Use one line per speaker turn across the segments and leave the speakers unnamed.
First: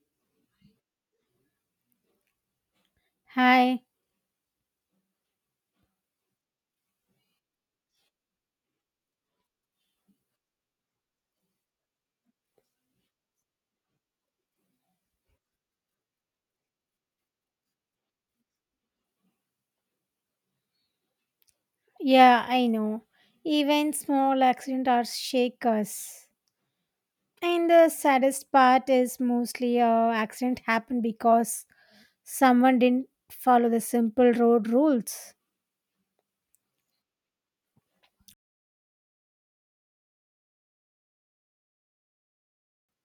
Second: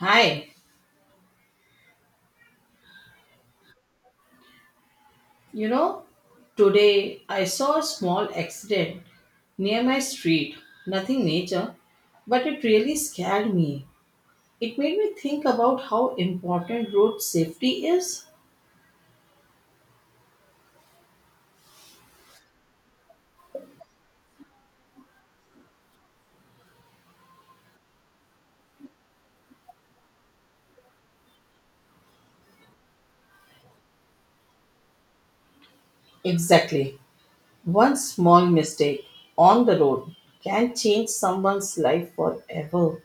Hi,
Hi.
you know, today I saw a small accident near my street. Nothing major, but it really scared me. It made me think about how important road safety is.
Yeah, I know. Even small accidents are shake us. And the saddest part is mostly accident happened because someone didn't follow the simple road rules.
Exactly. One small mistake on the road can change someone's life forever.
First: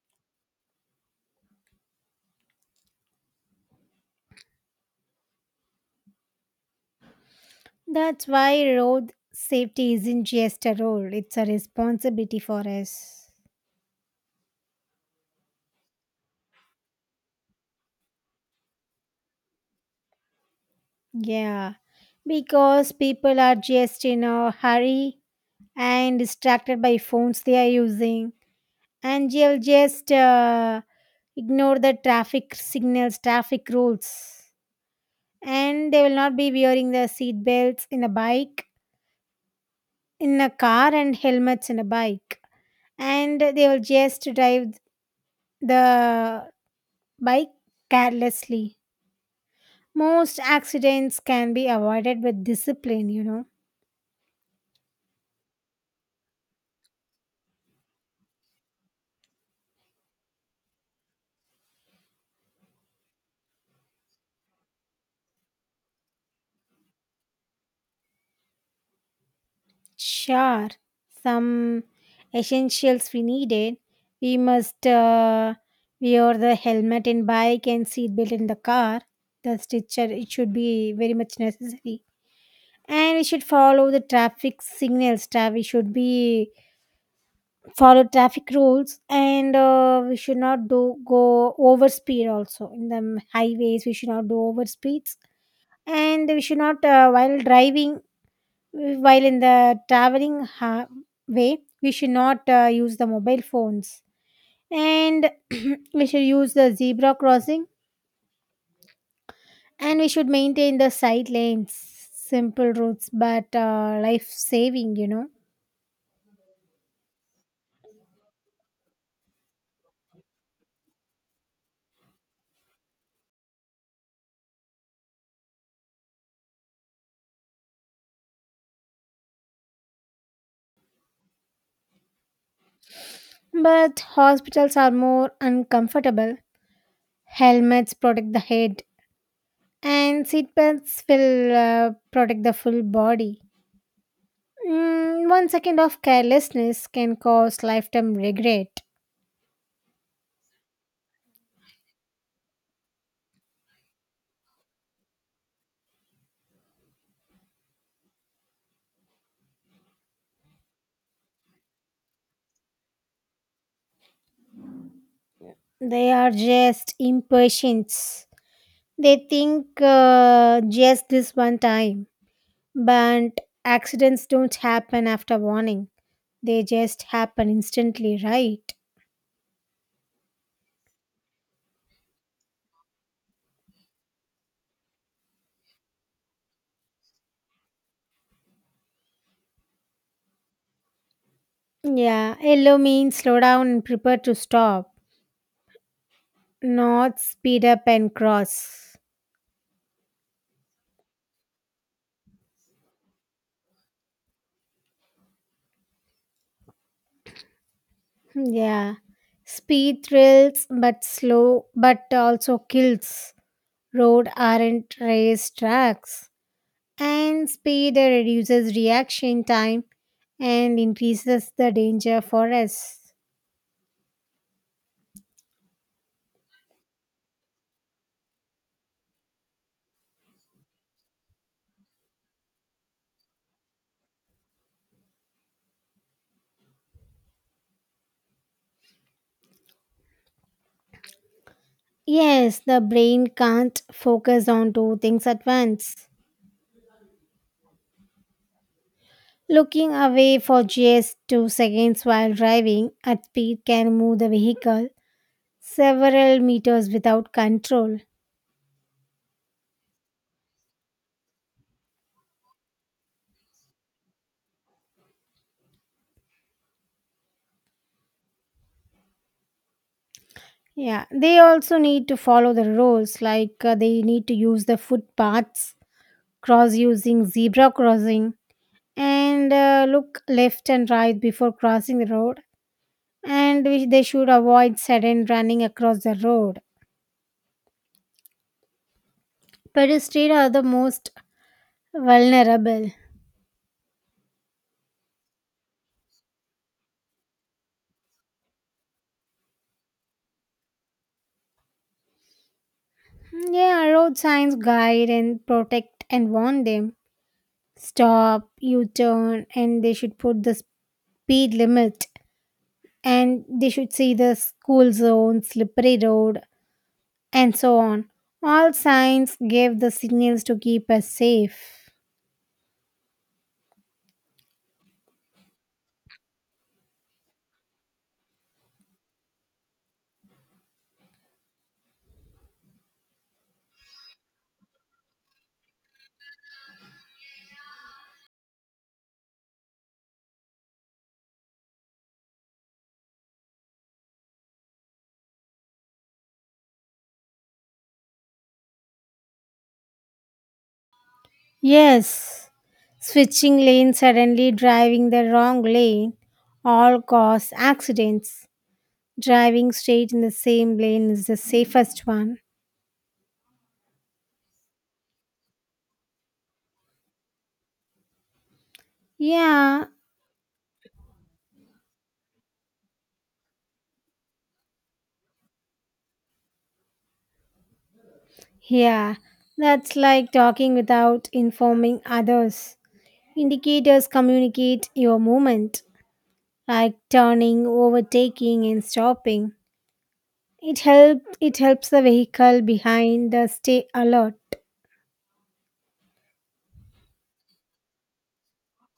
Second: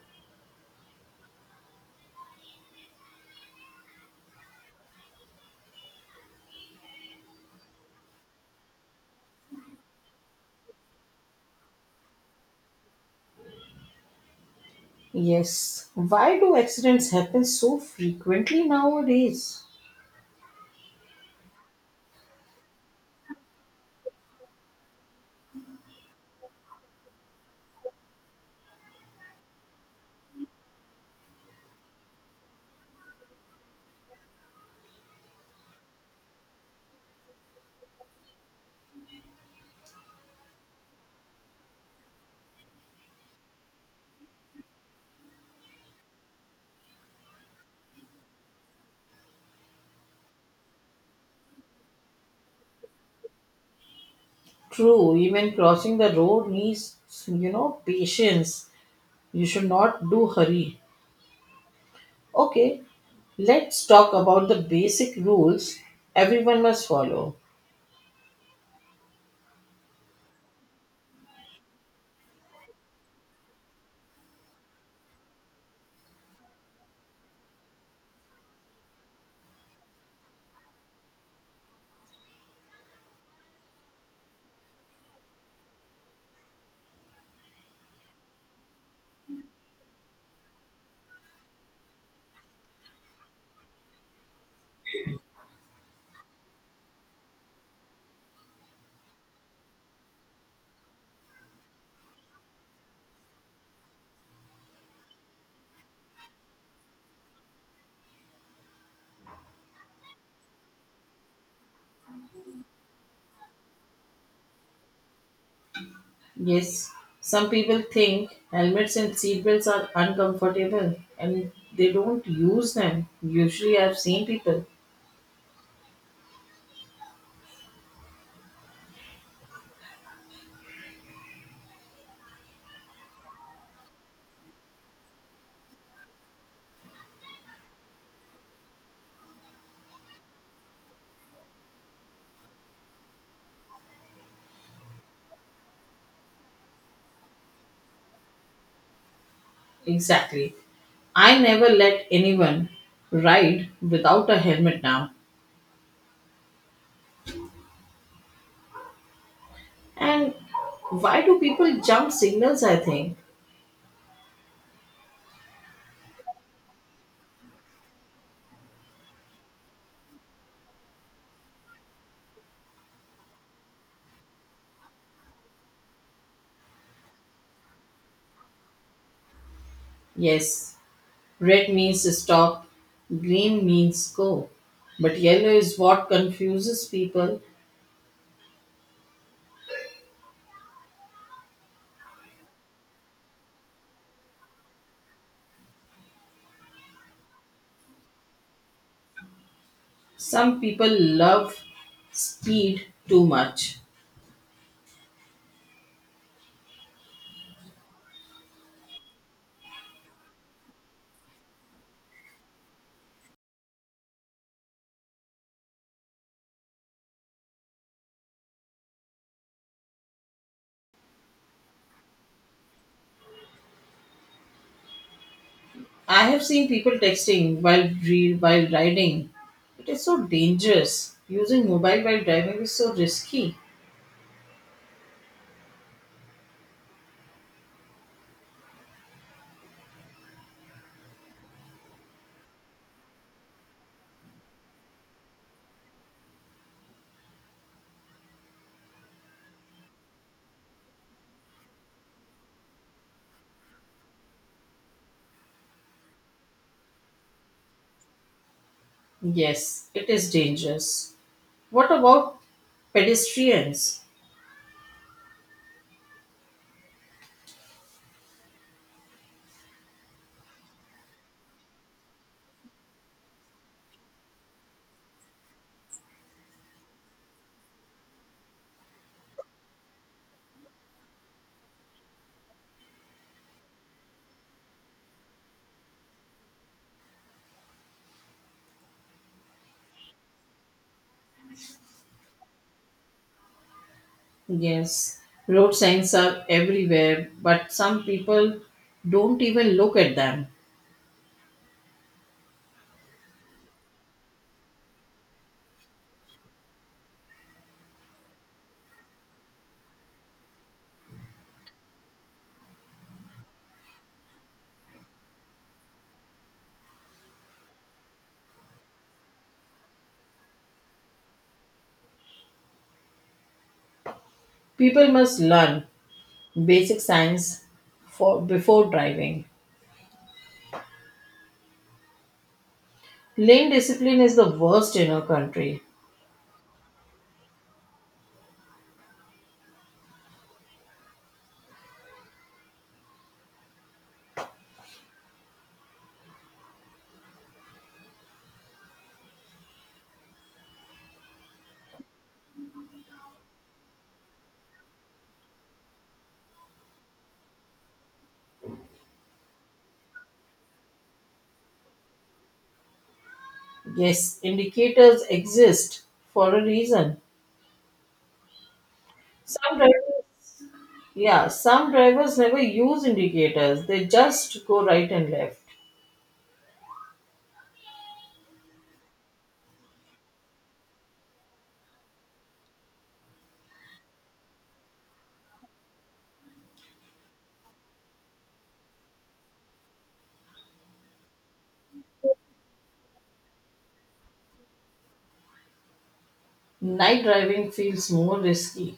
That's why road safety isn't just a role, it's a responsibility for us.
Yes. Why do accidents happen so frequently nowadays?
Yeah, because people are just in a hurry and distracted by phones they are using. And they'll just ignore the traffic signals, traffic rules, and they will not be wearing the seat belts in a bike, in a car, and helmets in a bike, and they will just drive the bike carelessly. Most accidents can be avoided with discipline.
True, even crossing the road needs patience. You should not do hurry. Okay, let's talk about the basic rules everyone must follow.
Sure, some essentials we needed. We must wear the helmet in bike and seatbelt in the car. The stitcher it should be very much necessary. And we should follow the traffic signals. We should be follow traffic rules, and we should not do go over speed. Also in the highways, we should not do over speeds, and we should not while driving while in the traveling way, we should not use the mobile phones and we should use the zebra crossing and we should maintain the side lanes, simple routes, but life saving.
Yes, some people think helmets and seatbelts are uncomfortable and they don't use them. Usually, I've seen people.
But hospitals are more uncomfortable. Helmets protect the head, and seatbelts will protect the full body. One second of carelessness can cause lifetime regret.
Exactly. I never let anyone ride without a helmet now. And why do people jump signals? I think.
They are just impatience. They think just this one time, but accidents don't happen after warning. They just happen instantly, right?
Yes, red means stop, green means go. But yellow is what confuses people.
Yeah, yellow means slow down and prepare to stop, not speed up and cross.
Some people love speed too much.
Yeah, speed thrills but slow, but also kills. Road aren't race tracks, and speed reduces reaction time and increases the danger for us.
I have seen people texting while riding. It is so dangerous. Using mobile while driving is so risky.
Yes, the brain can't focus on two things at once. Looking away for just two seconds while driving at speed can move the vehicle several meters without control.
Yes, it is dangerous. What about pedestrians?
Yeah, they also need to follow the rules like they need to use the footpaths, cross using zebra crossing, and look left and right before crossing the road and they should avoid sudden running across the road. Pedestrians are the most vulnerable.
Yes, road signs are everywhere, but some people don't even look at them.
Yeah, road signs guide and protect and warn them. Stop, U turn, and they should put the speed limit. And they should see the school zone, slippery road, and so on. All signs give the signals to keep us safe.
People must learn basic science for before driving. Lane discipline is the worst in our country.
Yes. Switching lanes suddenly driving the wrong lane all cause accidents. Driving straight in the same lane is the safest one.
Yes, indicators exist for a reason. Some
Yeah,
drivers, yeah, some drivers never use indicators. They just go right and left.
yeah, that's like talking without informing others. Indicators communicate your movement, like turning, overtaking, and stopping. It helps the vehicle behind stay alert.
Night driving feels more risky.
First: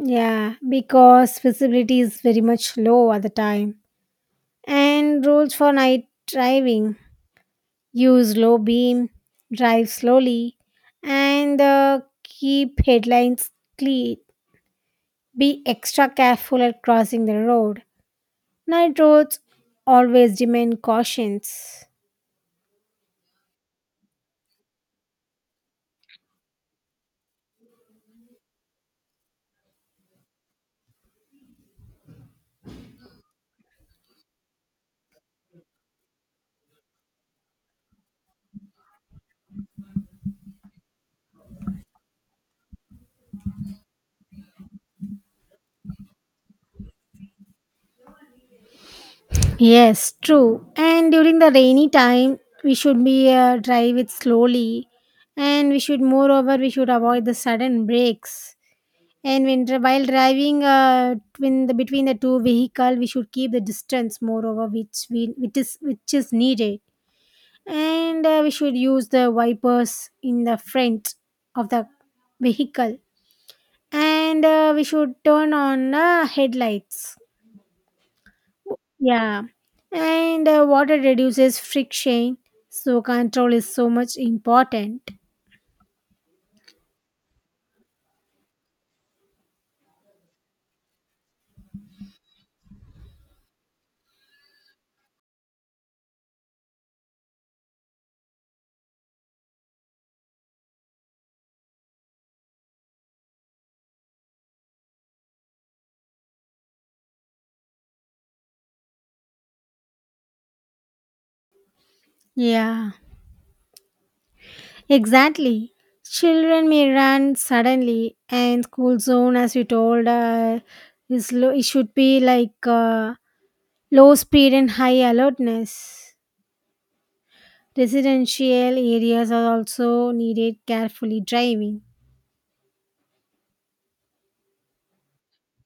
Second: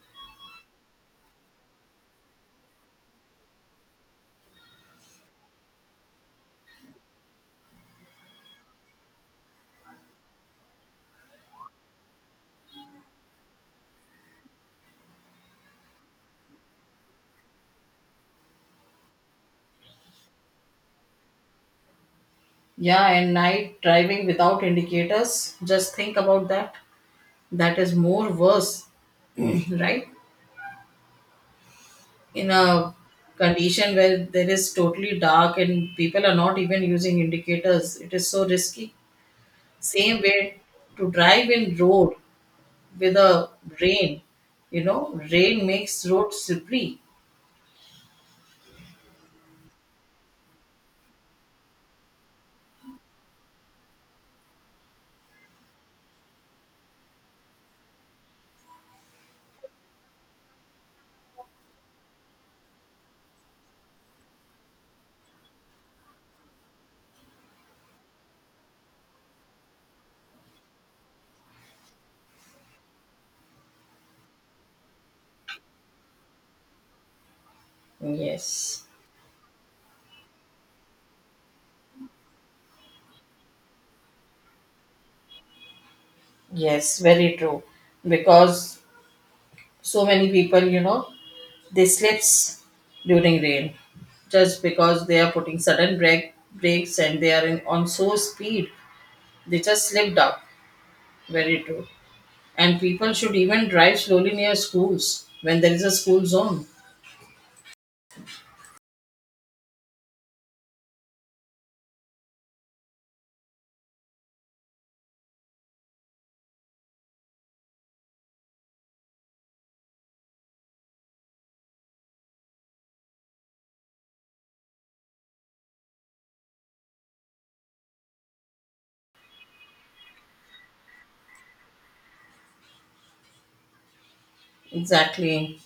Yeah, because visibility is very much low at the time. And rules for night driving use low beam, drive slowly, and keep headlights clean. Be extra careful at crossing the road. Night roads always demand cautions.
Yeah, and night driving without indicators. Just think about that. That is more worse, right? In a condition where there is totally dark and people are not even using indicators, it is so risky. Same way to drive in road with a rain. Rain makes road slippery.
Yes, true. And during the rainy time, we should be drive it slowly, and we should moreover we should avoid the sudden breaks. And when while driving twin between the two vehicle, we should keep the distance moreover which is needed, and we should use the wipers in the front of the vehicle, and we should turn on headlights.
Yes,
Yeah, and water reduces friction, so control is so much important.
yes, very true. Because so many people, they slips during rain. Just because they are putting sudden brakes and they are in, on so speed, they just slipped up. Very true. And people should even drive slowly near schools when there is a school zone.
Yeah. Exactly. Children may run suddenly, and school zone, as you told, is low, it should be like low speed and high alertness. Residential areas are also needed carefully driving.
Exactly.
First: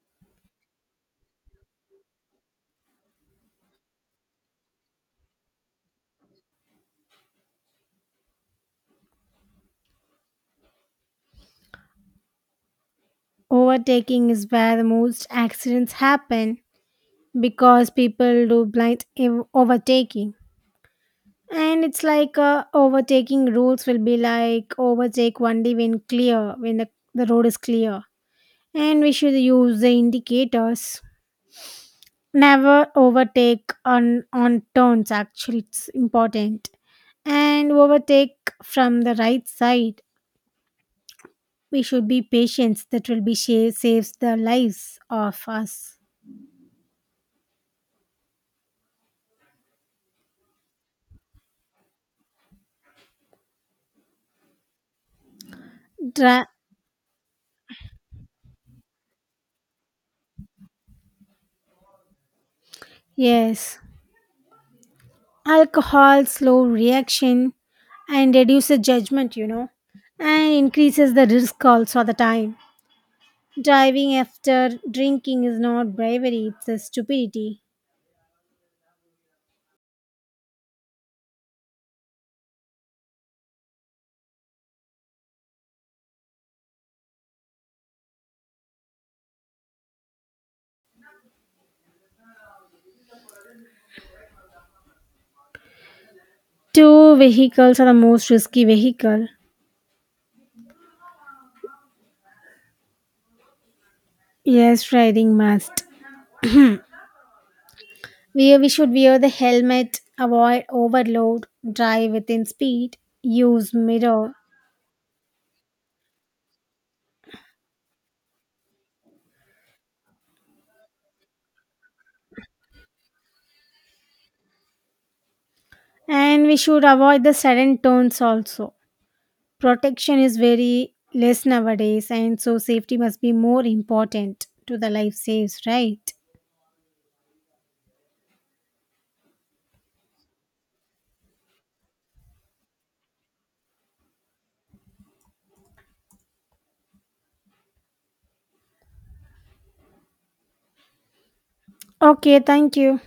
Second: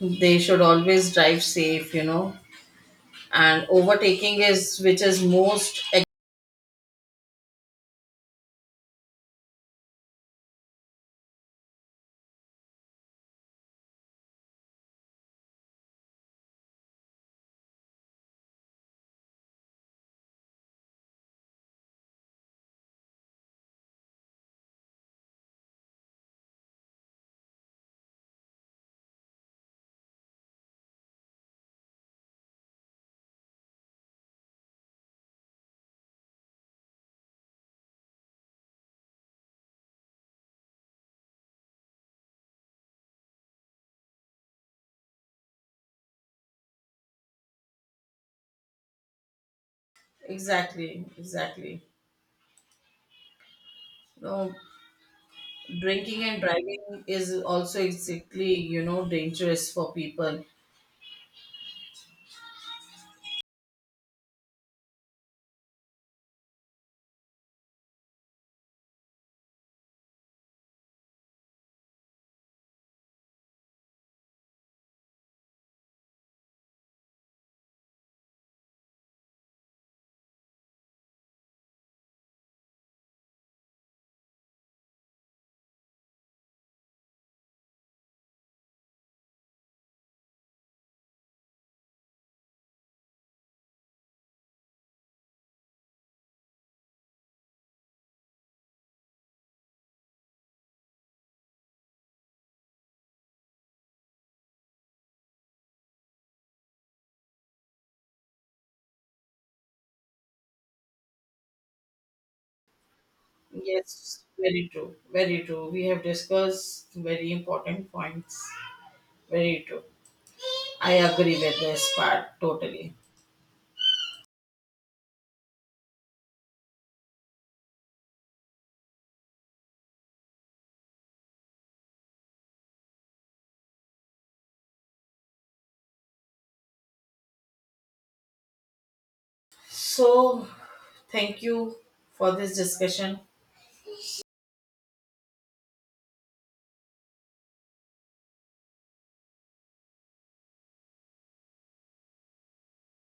They should always drive safe. And overtaking is which is most
Overtaking is where the most accidents happen because people do blind overtaking. And it's like overtaking rules will be like overtake only when clear, when the road is clear and we should use the indicators, never overtake on turns, actually it's important, and overtake from the right side. We should be patient. That will be sha- Saves the lives of us
exactly, exactly. No, drinking and
Dra-
driving is also exactly, dangerous for people.
yes, alcohol slow reaction and reduces judgment and increases the risk also at the time. Driving after drinking is not bravery, it's a stupidity. Two vehicles are the most risky vehicle. Yes, riding must. We should wear the helmet, avoid overload, drive within speed, use
Yes,
mirror,
very true. Very true. We have discussed very important points. Very true. I agree with this part totally.
and we should avoid the sudden turns also. Protection is very less nowadays, and so safety must be more important to the life saves, right?
So thank you for this discussion.
Okay, thank you.